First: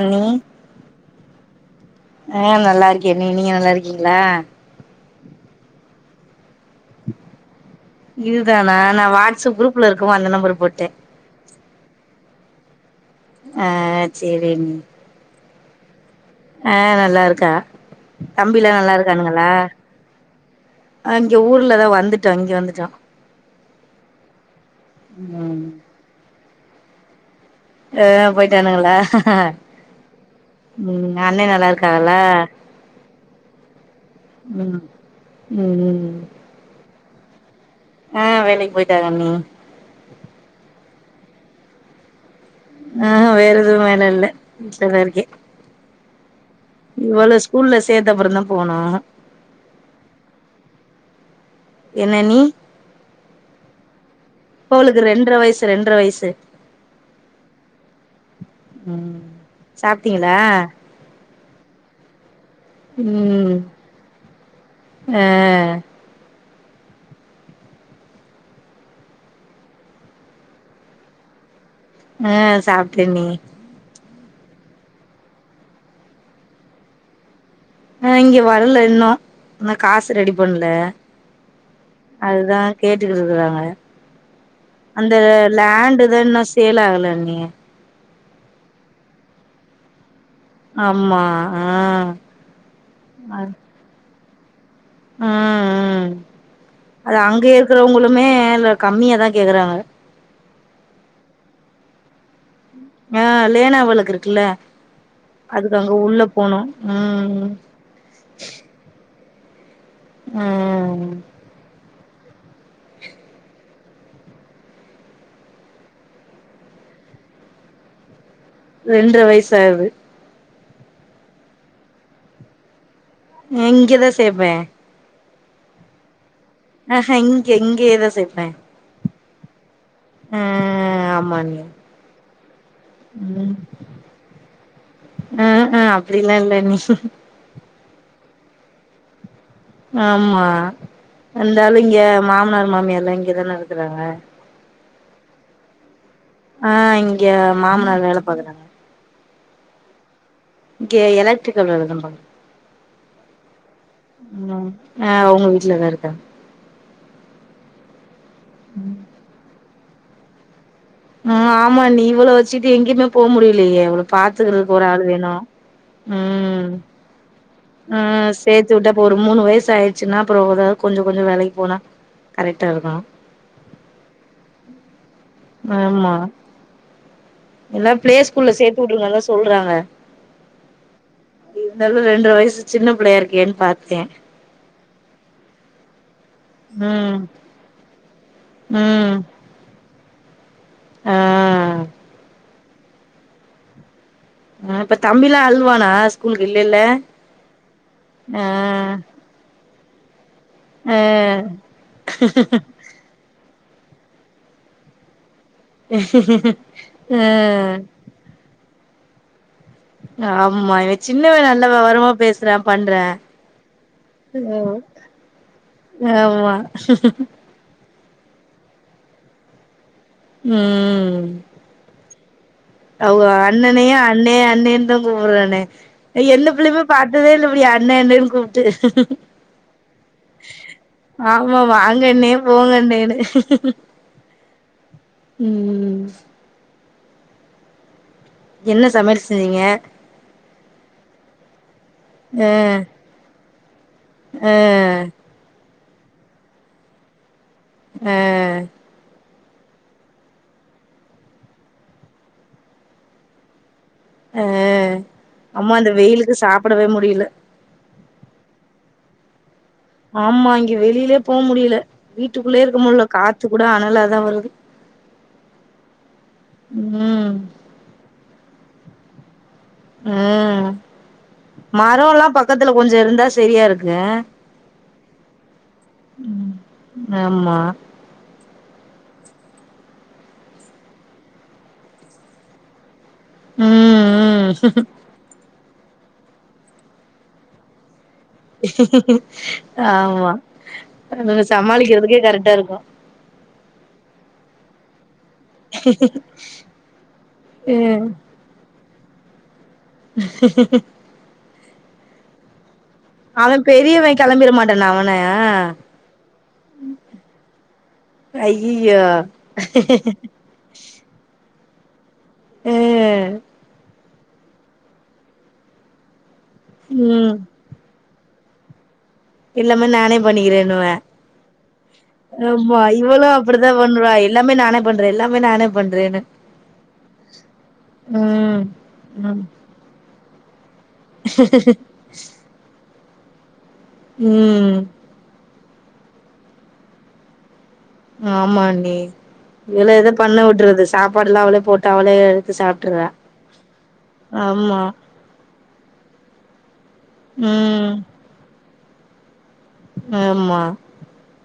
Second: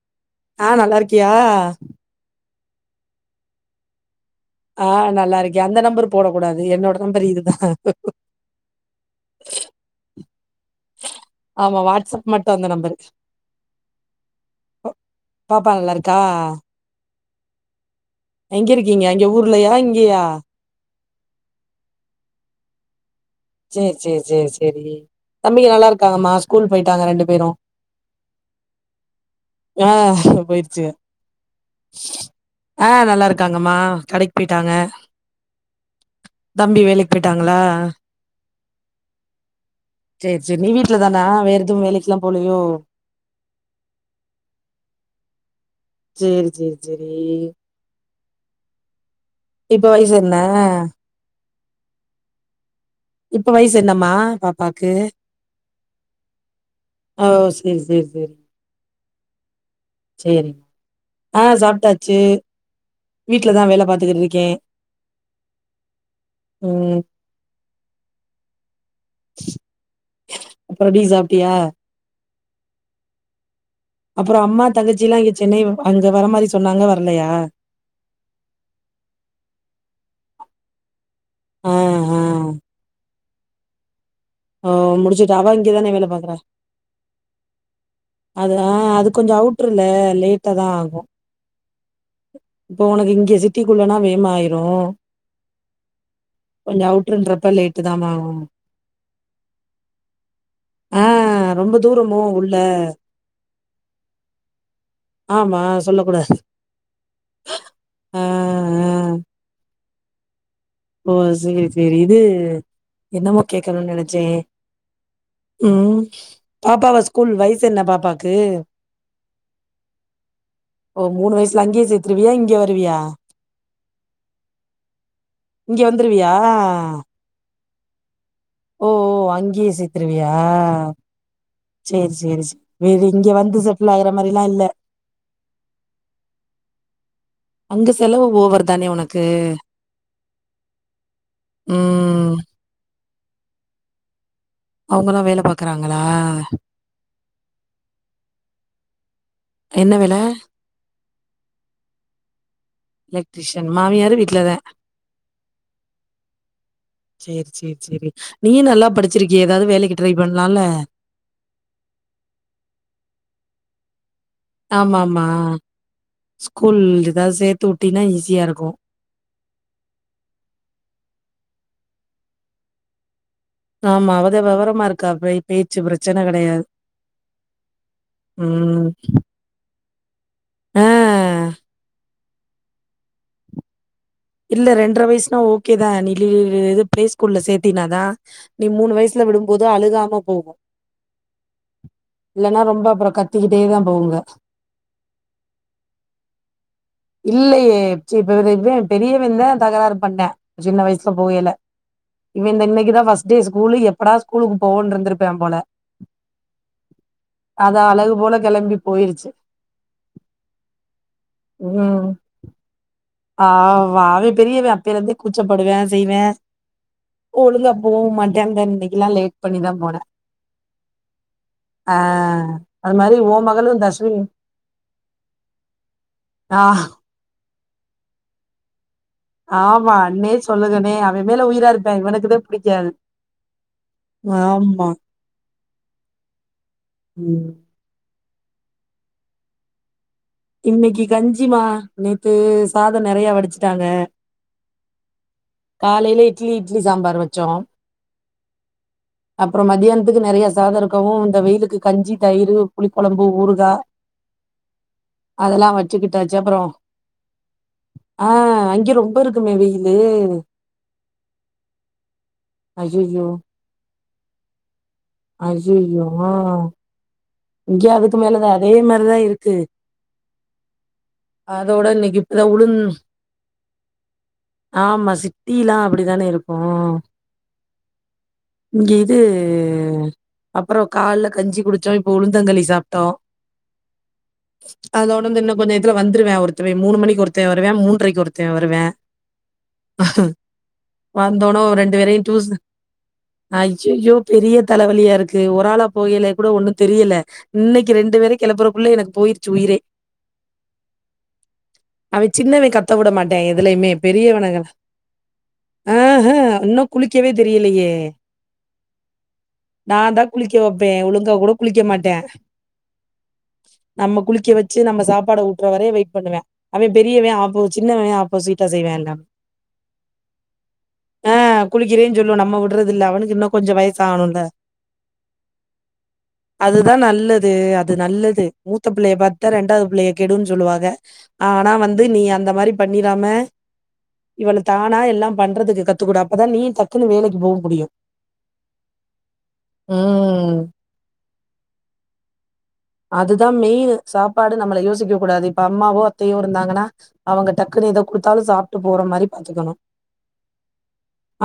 அண்ணி ஆ நல்லா இருக்கியா ஆ நல்லா இருக்கே அண்ணி நீங்க நல்லா இருக்கீங்களா ஆ நல்லா இருக்கே அந்த நம்பர் போடக் கூடாது என்னோட நம்பர் இதுதா இதுதானா நா வாட்ஸ் அப் குரூப்ல இருக்கவு அந்த நம்பரு போட்டே ஆமா வாட்ஸ் அப் மட்டு அந்த நம்பரு ஆ சேரி அண்ணி பாப்பா நல்லா இருக்கா ஆ நல்லா இருக்கா எங்க தம்பில்லா நல்லா இருக்கீங்க? இங்க இருக்கானுங்களா ஊர்லயா? இங்கயா? ஆ இங்க ஊர்லதா வந்துட்டோ இங்க வந்துட்டோ சேர் சேர் சேரி சேரி ம் தம்பிங்க நல்லா இருக்காங்கம்மா ஸ்கூல் போயிட்டாங்க ரெண்டு பேரு ஆ போயிட்டானுங்களா ஆ போயிருச்சுக. ம் அண்ணே நல்லா இருக்காகளா ஆ நல்லா இருக்காங்கம்மா கடைக் ம் ம் ம் ம் தம்பி வேலைக்கி போய்ட்டாங்களா ஆ வேலைக்கி போயிட்டாங்க அண்ணி சேரி சேரி நீ வீட்ல தானா வேற எதுவு வேலைக்குல்லா போலயோ ஆ வேற எதுவு வேல இல்ல வீட்ல தா இருக்கே சேரி சேரி சேரி. இவள ஸ்கூல்ல சேத்த அப்பறந்தா போனு இப்ப வயசு என்ன என்ன அண்ணி இப்ப வயசு என்னம்மா இப்ப பாப்பாக்கு? அவளுக்கு ரெண்டர வயசு ரெண்டர வயசு அ ஓ செரி செரி செரி ம் சாப்ட்டீங்களா ஆ சாப்ட்டாச்சு ம் வீட்லதா வேல பாத்துக்கிட்ருக்கே ஆ ம் அப்புற டீ சாப்ட்டியா அ சாப்ட்டேண்ணி அப்புறோ அம்மா தங்கச்சில்லா இங்க சென்னை வ அங்க வர மாரி சொன்னாங்க வரல்லையா ஆ இங்க வரல இன்னு இன்னு காசு ரெடி பண்ல ஆ ஆ அதுதா கேட்டுக்கிட்டு இருக்கறாங்க ஓ அந்த முடிச்சுட்டு அவ இங்க தானே வேல லேண்ட்டுதா பாக்குறா. இன்னு சேல் ஆகல அண்ணி அது அ அது கொஞ்சோ அவுட்ருல லேட் ஆம்மா ஆ இப்போ உனக்கு இங்க சிட்டிக்குள்ளனா வேமாயிரு அ அ அது அங்க அவுட்ருன்றப்ப லேட்டு தாம்மா இருக்கிறவங்களுமே ஆகும். இல்ல கம்மியாதா கேக்குறாங்க ஆ ரொம்ப தூரமோ உள்ள ஆ லேனா வளக்கு இருக்குல்ல ஆமா அதுக்கு அங்க உள்ள போனு ம் ம் ம் ம் ம் ஓ சேரி சேரி இது என்னமோ கேக்கணுன் நெனச்சே ம் பாப்பாவ ஸ்கூல் வய்சு என்ன பாப்பாக்கு ரெண்ட்ர வயசாவ்து ஓ மூணு வய்சுல அங்க்யே சேத்திருவியா இங்க வருவியா நா இங்கதா சேப்பே இங்க வந்துருவியா ஆஹ இங்கே இங்யேதா சேப்பே ஓ ஓ அங்க்யே சேத்துருவியா ஆ ஆமா அண்ணி சேரி சேரி சே வேறிங்க ம் வந்து செட்டில் ஆகுற மாறில்லா இல்ல ஆ ஆ அப்டிலா இல்ல அண்ணி அங்க செலவு ஓவர் தானே உனக்கு ஆமா எல்லாரு இங்க ம் மாமனார் மாமியார்ல்லா இங்கதான இருக்கறாங்க அவுங்கல்லா வேல பாக்கறாங்களா ஆ இங்க மாமனார் வேல பாக்கறாங்க என்ன வேல இங்க எலட்டிரிக்கல் வேலதா பாக் எலக்ட்ரிஷன் மாமியாரு வீட்லத ம் ஆ அவுங்க வீட்லதா இருக்காங் சேரி சேரி சேரி நீயு நல்லா படுச்சிருக்கியே எதாது வேலைக்கு ட்ரை பண்ணலால ஆ ஆமா அண்ணி இவுள வெச்சுட்டு எங்கிமே போ முடிலியே இவள பாத்துக்கிறக்கு ஒரு ஆமா ஆளு ஆமா வேணு ம் ஸ்கூல் ஏதாவது சேத்து ஆ வுட்டினா ஈஸியா இருக்கு சேத்து உட்ட ஒரு மூணு வைசு ஆய்ட்ச்சுனா அப்பறோ ஒரால் கொஞ்சோ கொஞ்சோ வேலைக்கு போனா கரெக்டா இருக்கு ஆமா அவதே வெவரமா இருக்கா பை ஆமா இல்ல ப்ளே ஸ்கூல்ல சேத்து ம் உட்ருங்கதா சொ சொல்றாங்க ஆ இருந்தாலு ரெண்ட்ர வய்சு சின்ன பிள்ளையா இருக்கேன் பாத்த இல்ல ரெண்ட்ர வைஸ்னா ஓகே தா நீ [unintelligible] இது ப்ளே ம் ஸ்கூல்ல சேத்தினாதா நீ மூணு வய்சு ம் த்ல விடும்போது அழுகாம போகு ஆ இல்லன்னா ரொம்ப அப்பறோ கத்திக்கிட்டே தா போகுங்க ஆ இப்ப தம்பிலா அழ்வானா ஸ்கூலுக்கு இல்லெல்ல ஆ இவந்த தகராறு பண்ண சின்ன ஆ வயசுல போகைல இவ இந் இன்னைக்கி தா ஃபஸ் டே ஸ்கூலு எப்படா ஸ்கூலுக்கு போவோனு இருந்துருப்பா போல அ அது அழகு போல கெளம்பிப் போயிருச்சு ஆமா இவே சின்னவ நல்ல வெவரமா பேசற பண்ற ஆவா அவே பெரியவே அப்பேலிருந்தே குச்சப்படுவே செய்வ ஆமா போவு மாட்டா இந்தா இன்னைக்கெல்லா லேட் பண்ணிதா போன ம் ஆ அது மாரி அவுங்க ஓ மகளு அண்ணனயே தர்ஷினி அண்ணே அண்ணே தா கூப்டறனே எந்த ஆ புள்ளையுமே பாத் ததே இல்ல இப்டி அண்ணே அண்ணேன்னு கூப்டு ஆமா, அண்ணே சொல்லுங்கண்ணே. அவன் மேல ஆமா உயிரா இருப்பேன். இவனுக்கு வாங்கண்ணே தான் பிடிக்காது. போங்கண்ணேனு ஆமா ம் ம் என்ன சமையல் செஞ்சிங்க இன்னைக்கி கஞ்சிமா நேத்து சாதோ நெறைய வடுச்சுட்டாங்க ஆ காலைல இட்லி இட்லி சாம்பார் வச்சோ ஆ அப்றோ மத்தியானத்துக்கு நெறைய சாதோ இருக்கவு இந்த வெயிலுக்கு கஞ்சி தயிர் புளி கொழம்பு ஊறுகா ஆ அம்மா அதெல்லாம் இந்த வெயிலுக்கு வச்சுக்கிட்டாச்சு. அப்புறம் சாப்டவே முடியல ஆ அங்க ரொம்ப இருக் க்குமே வெயிலு ஆமா இங்க வெளிலே போ முடியல வீட்டுக்குள்ளே இருக்க முடியல ஐயய்யோ! காத்து கூட அனலாதா வருது அய்யய்யோ ம் ம் இங்கே அதுக்கு மேலதா அதே மாரிதா இருக்கு ம் அதோட இன்னைக்கு மரோல்லா இப்பதான் பக்கத்துல உளுந் கொஞ்ச இருந்தா செரியா இருக்கு அ ஆமா சிட்டியில்லா அப்டிதானே இருக்கு ஆமா இங்க இது உ அப்பற கால்ல கஞ்சி குடிச்சோ இப் இப்ப உளுந்தங்களி சாப்ட்டோ ம் ம் அதோட இன்னோ கொஞ்ச நே ரத்துலா வந்துருவ ஒருத்தவே மூணு மணிக்கி ஒருத்தவ வருவா மூன்றரைக்கி ஒருத் த வருவே ஆமா அதுங்க வந்தோன்ன ரெண்டு சமாளிக்கிறதுக்கே வேரையு கரெக்டா டூசன் இருக்கு ஐய்யய்யோ பெரிய தலைவலியா இருக்கு ஒராள போகைலே கூட ஒண்ணு தெரியல இன்னைக்கி ம் ரெண்டு வேர கிளப்பறக்குள்ள எனக்கு போயிருச்சு உயிரே [unintelligible] அவ சின்னவே கத் த விட மாட்ட அவ எதுலயுமே பெரியவ பெரியவன கெளம்பிட மாட்டானா அவன அ ஹ இன்னு குளிக்கவே தெரியலையே அய்யய்யோ நான் தான் குளிக்க வைப்பே ஒழுங்கா கூட குளிக்க மாட்டா அ நம்ம குளிக்க வச்சு நம்ம சாப்பாடு ஊட்ற வர வெயிட் பண்ணுவே அவே பெரியவே ம் ஆப்போ சின்னவே ஆப்போசிட்டா செய்வா எல்லாமே எல்லாமே நானே பண்ணிக்கிறேன்னுவே ஆ குளிக்கிறேன்னு சொல்லும். நம்ம ஆமா விடுறதில்ல. இவளு அவனுக்கு இன்னும் அப்படித்தா கொஞ்சம் பண்றா வயசாகணும்ல. எல்லாமே நானே பண்ற எல்லாமே நானே பண்றேன்னு அதுதா நல்லது அது நல்லது ம் மூத்த புள்ளைய பாத்தா ரெண்டாவது புள்ளைய கெடுன்னு சொல்லுவாங்க உக்குக்கு வந்து நீ அந்த மாரி பண்ணிராம இவள ம் தானா எல்லாம் பண்றதுக்கு கத் து கூட அப்பதா நீ டக்குன்னு வேலைக்கி போக முடியு ஆமாண்ணி இவள எது பண்ண ம். உட்றது சாப்பாடுல்லா அவளே போட்டு அவளே எடுத்து சாப்புட்டுர்றா அதுதா மெயினு சாப்பாடு நம்மள யோசிக்க கூடாது இப்ப அம்மாவோ அத்தையோ இருந்தாங்கன்னா அவங்க டக்குன்னு ம் எத குடுத்தாலு சாப்புட்டு போற மாரி பாத்துக்கணு ம் ஆமா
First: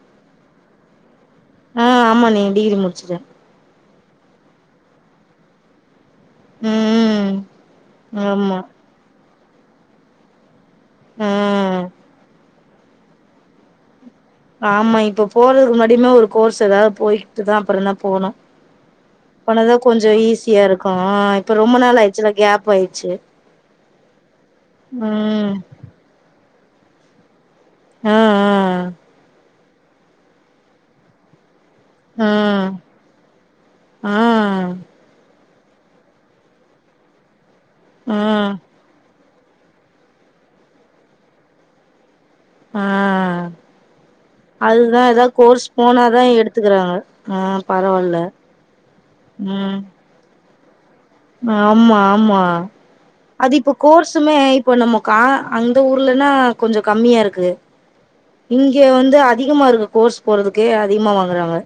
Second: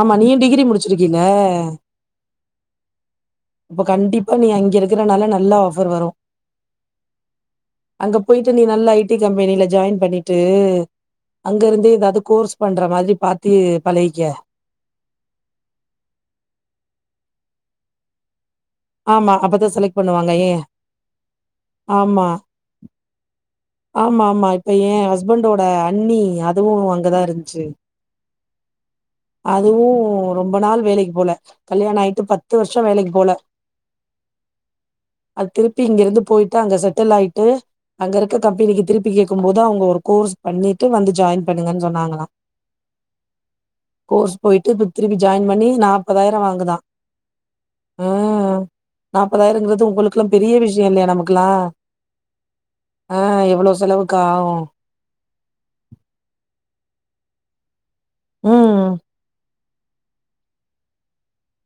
ஆமா நீயு டிகிரி முடிச்சிருக்கில்ல ஆ ஆமாண்ணி டிகிரி முடிச்சிட்டே அப்ப கண்டிப்பா நீ அங்க இருக்கறனால நல்லா ஆஃபர் வரு ம் அங்க போயிட்டு ஆமா நீ நல்ல ஐடி கம்பெனில ஜாயின் பண்ணிட்டு ஆ அங்கருந்தே ஏதாவது கோர்ஸ் பண்ற மாதிரி பாத்து பழகிக்க ஆமா இப்போ போறதுக்கு முன்னாடியுமே ஒரு கோர்ஸ் ஏதாவது போயிட்டு தா அப்புறோ தா நா போணு ஆமா அப்பதான் போனதா செலக்ட் கொஞ்சோ பண்ணுவாங்க ஏ ஈஸியாருக்கு இப்ப ரொம்ப நாள் ஆயிடுச்சுல கேப்பாயிடுச்சு ஆமாமா இப்ப ஏ ஹஸ்பண்டோட அண்ணி அதுவு அங்கதா இருந்ச்சு அ அ அதுவு ரொம்ப நாள் வேலைக் போல கல்யாண ஆயிட்டு ஆ பத்து வருஷோ ஆ வேலைக் போல ஆ அது திருப்பி இங்கிருந்து போயிட்ட அங்க செட்டலாயிட்டு ஆ அங்கருக்க கம்பெனிக்கி திருப்பி கேட்கும் போது அவுங்க ஒரு கோர்ஸ் பண்ணிட்டு வந்து ஜாயின் பண்ணுங்கன் சொன்னாங்ளா அ போயிட்டு இப்ப அதுதா திருப்பி எதாது ஜாயின் கோர்ஸ் பண்ணி போனாதா நாப்பதாயிர வாங்குதா எடுத்துக்கறாங்க ஆ பரவால்ல ம் நாப்பதாயிரங்குறது உங்களுக்கெல்லா பெரிய விஷ்யோ இல்லையா நமக் ஆமா ஆமா அது இப்ப எவ்வளவு செலவுக்கு கோர்ஸுமே ஆகு இப்ப நம்ம கா அந்த ஊர்லன்னா கொஞ்சோ கம்மியாருக்குது இங்கே ம். வந்து அதி கமாருக்கு கோர்ஸ் போறதுக்கே அதிகமா வாங்கறாங்க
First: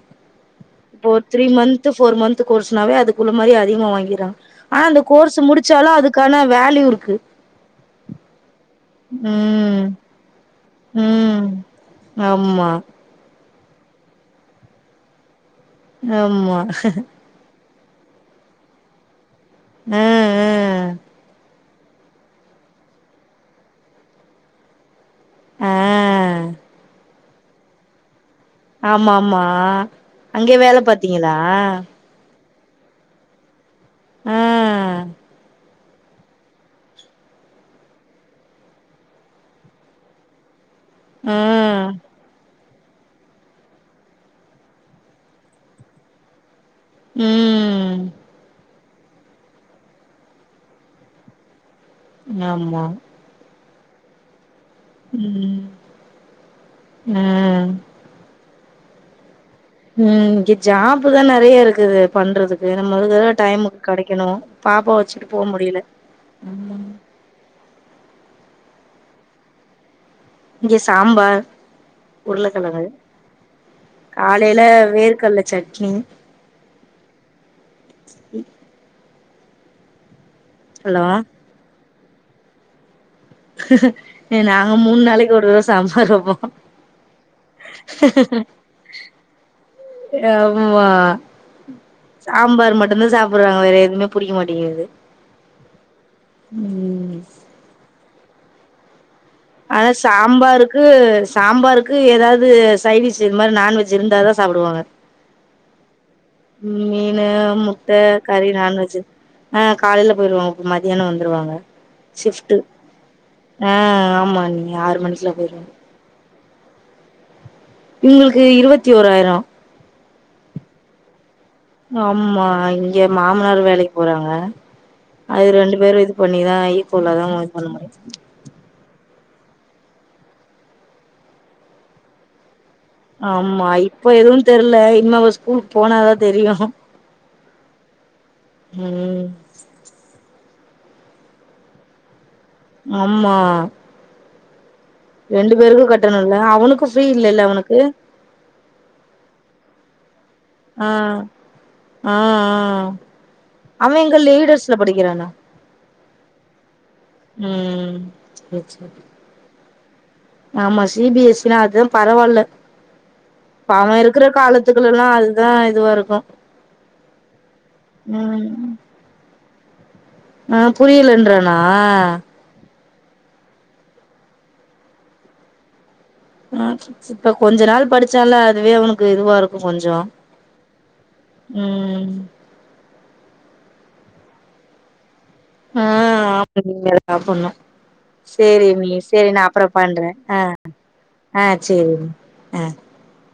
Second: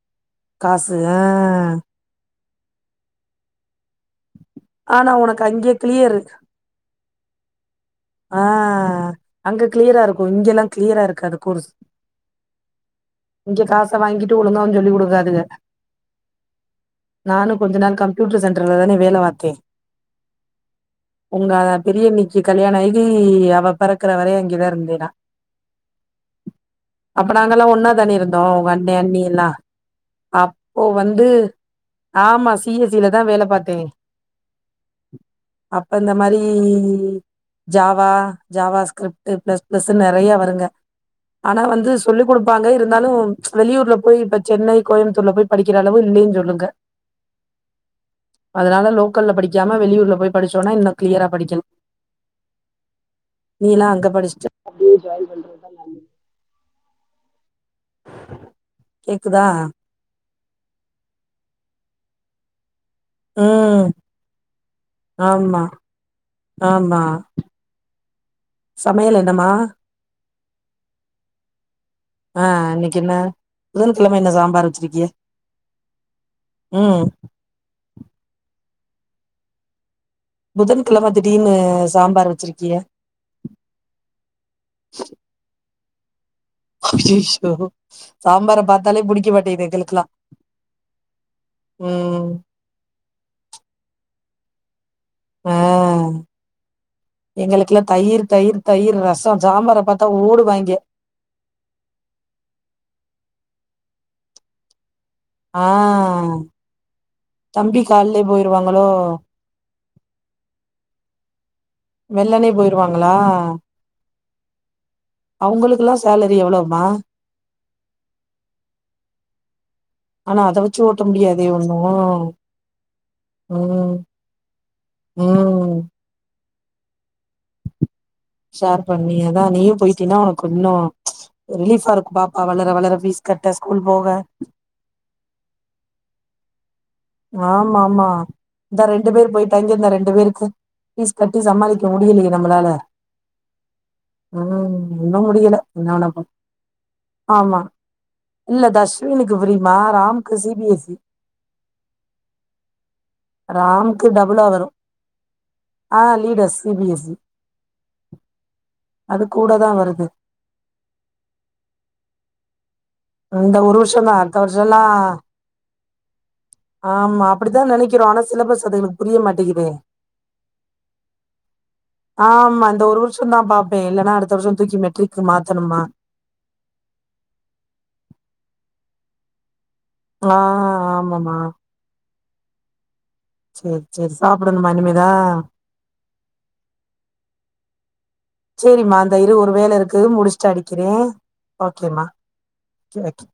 காசு இப்ப ஆ. த்ரீ மந்த்து போர் மந்த்து கோர்ஸ்னாவே அதுக்குள்ள மாரி அதிகமா வாங்கிறாங்க ஆனா அந்த கோர்ஸு உனக்கு அங்கே முடிச்சாலு கிளியரு. அதுக்கான வேல்யூ இருக்கு ஆ அங்க ம் கிளியராருக்கு இங்கெல்லா கிளியராருக்காது ம் கோர்ஸ் ஆமா இங்க காச வாங்கிட்டு ஒழுங்காவு சொல்லிக் குடுக்காதுக ஆமா நானு கொஞ்ச நாள் கம்ப்யூட்டர் சென்டர்ல தானே வேல பாத்தே ம் ம் உங்க பெரியண்ணிக்கி கல்யாணாகி அவ பெறக்கற வரையு அங்கதா இருந்தே நா ஆ அப்ப நாங்கல்லா ஒன்னா தண்ணி இருந்தோ உங்க அண்ணே ஆமா அண்ணி ஆமா எல்லா அங்கே வேல அப்போ வந்து பாத்தீங்களா ஆமா சி எஸ் சில தா வேலப் பாத்தே அ அப்ப இந்த மாரி Java JavaScript plus plus நெறைய வருங்க ஆனா ம் வந்து சொல்லிடு ப்பாங்க இருந்தாலூ வெளியூர்ல போய் இப்ப சென்னை கோயம்புத்தூர்ல போய் படிக்கிற அளவு இல்லைன்னு சொல்லுங்க உம் அதனால லோக்கல்ல படிக்காம வெளியூர்ல போய் படிச்சோன்னாஇன்னூ கிளியரா படிக்கு நாம் தா நீனா அங்க படிச்சுட்டு அப்டியே ஜாயின் பண்றதுதா நல்லது உம் கேக்குதா உம் இங்க ஜாப் தான் நெறைய இருக்குது பண்றதுக்கு நம்ம வந்து டைமுக்கு ம் கெடைக்கணும் பாப்பா வச்சுட்டு போ ஆமா முடியல ஆமா சமையல் என்னமா இங்க சாம்பார் ஆ உருளைக்கெழங்கு இன்னைக்கு என்ன புதன்கிழம என்ன காலையில சாம்பார் வேர்க் கடல சட்னி உம் ச ஹலோ புதன்கெழமை திடீர்னு சாம்பார் வச்சுருக்கியே நாங்க மூணு நாளைக்கு ஒரு தடம் சாம்பார் வப்போ ஐய்யயோ சாம்பார பாத்தாலே புடிக்க மாட்டேங்குது எங்களுக்குலா எதாவது சாம்பார் மட்டும்தா சாப்டுறாங்க வேற எதுவுமே புடிக்க மாட்டேங்குது ஓ ம் எங்களுக்குல தயிர் தயிர் தயிர் ரசம் ஆனா சாம்பாருக்கு சாம்பாருக்கு ஏதாவது சைவிச் இது மாரி நாண்வெஜ் இருந்தா தா சாப்டுவாங்க ஆ மீன் தம்பி முட்ட கால்லயே கறி போயிருவாங்களோ நான்வெஜ் ஆ காலையில போயிடுவாங்க மதியானோ வந்துடுவாங்க வெள்ளனே ஷப்ட் போயிருவாங்களா ஆ ஆமா நீ ஆறு மணிக்குல போயிருவாங்க அவங்களுக்குல்லா சேலரி எவ்ளோமா இவுங்களுக்கு இருபத்தி ஓராயிரோ ஆனா அத வச்சு ஓட்ட முடியாதே ஒண்ணு ஆம்மா இங்க மாமனார் வேலைக்கு போறாங்க ஓ அது ரெண்டு பேரு இது பண்ணிதா யிப்போலா அதா நா பண்ண முடியும் ஷேர் பண்ணி அதா நீயூ போயிட்டீன்னா உனக்கு இன்னு ரிலீஃபா இருக்கும் பாப்பா வளர வளர ஃபீஸ் கட்ட ஆமா ஸ்கூல் போக இப்ப எதுன் தெரியல இன்னூ அவ ஸ்கூல் போனாதா தெரியு ஆமா ஆமா இந்தா ரெண்டு ம் பேர் போயிட்டு தங்கி இந்த ரெண்டு பேருக்கு பீஸ் கட்டி சமாளிக்க முடியலயே நம்மளால ஆமா ஓ இன்னும் ரெண்டு முடியல பேருக்கு எங்க வேனா போ கட்டணும்ல அவனுக்கு ஃப்ரீ இல்லல்ல ஆமா அவனுக்கு இல்ல தஸ்வினுக்கு ஃபிரி மா ராம் ஆ ஆ அவே ராம்க்கு எங்க டபுளா வரு லேடர்ஸ்ல படிக்கிறானா ஆ leaders C B S E உம் சேரி சேரி அது கூட தா வருது ஆமா சிபிஎஸ்சினா அதா பரவால இந்த இப்ப ஒரு அவன் வருஷந்தா இருக்குற அடுத்த வருஷல்லா காலத்துக்கெல்லா அது தா இதுவா இருக்கும் ஆமா அப்டித்தா நெனைக்கிறோ ஆனா சிலபஸ் அதுங்குளுக்கு புரிய மாட்டேங்குதே ஆ புரியலன்றானா ஆமா இந்த ஒரு வருஷ தா பாப்பே இல்லன்னா அடுத்த வருஷோ தூக்கி மெட்ரிக்கு மாத்துணுமா அ இப்ப கொஞ்ச நாள் படிச்சான்ல அதுவே அவனுக்கு இதுவா இருக்கு கொஞ்சோ ஆ ஆமா மா ம் சேரி சேரி சாப்டணுமா இனிமே தா அ ஆமா இனிமே தா சாப்டணும் சேரி மீ சேரிம்மா இந்த சேரி இரு நா ஒரு அப்றோ வேல பண்ற இருக்கு அ முடிச்சுட்டு அடிக்கிறே அ சேரி ஓகேம்மா அ [unintelligible]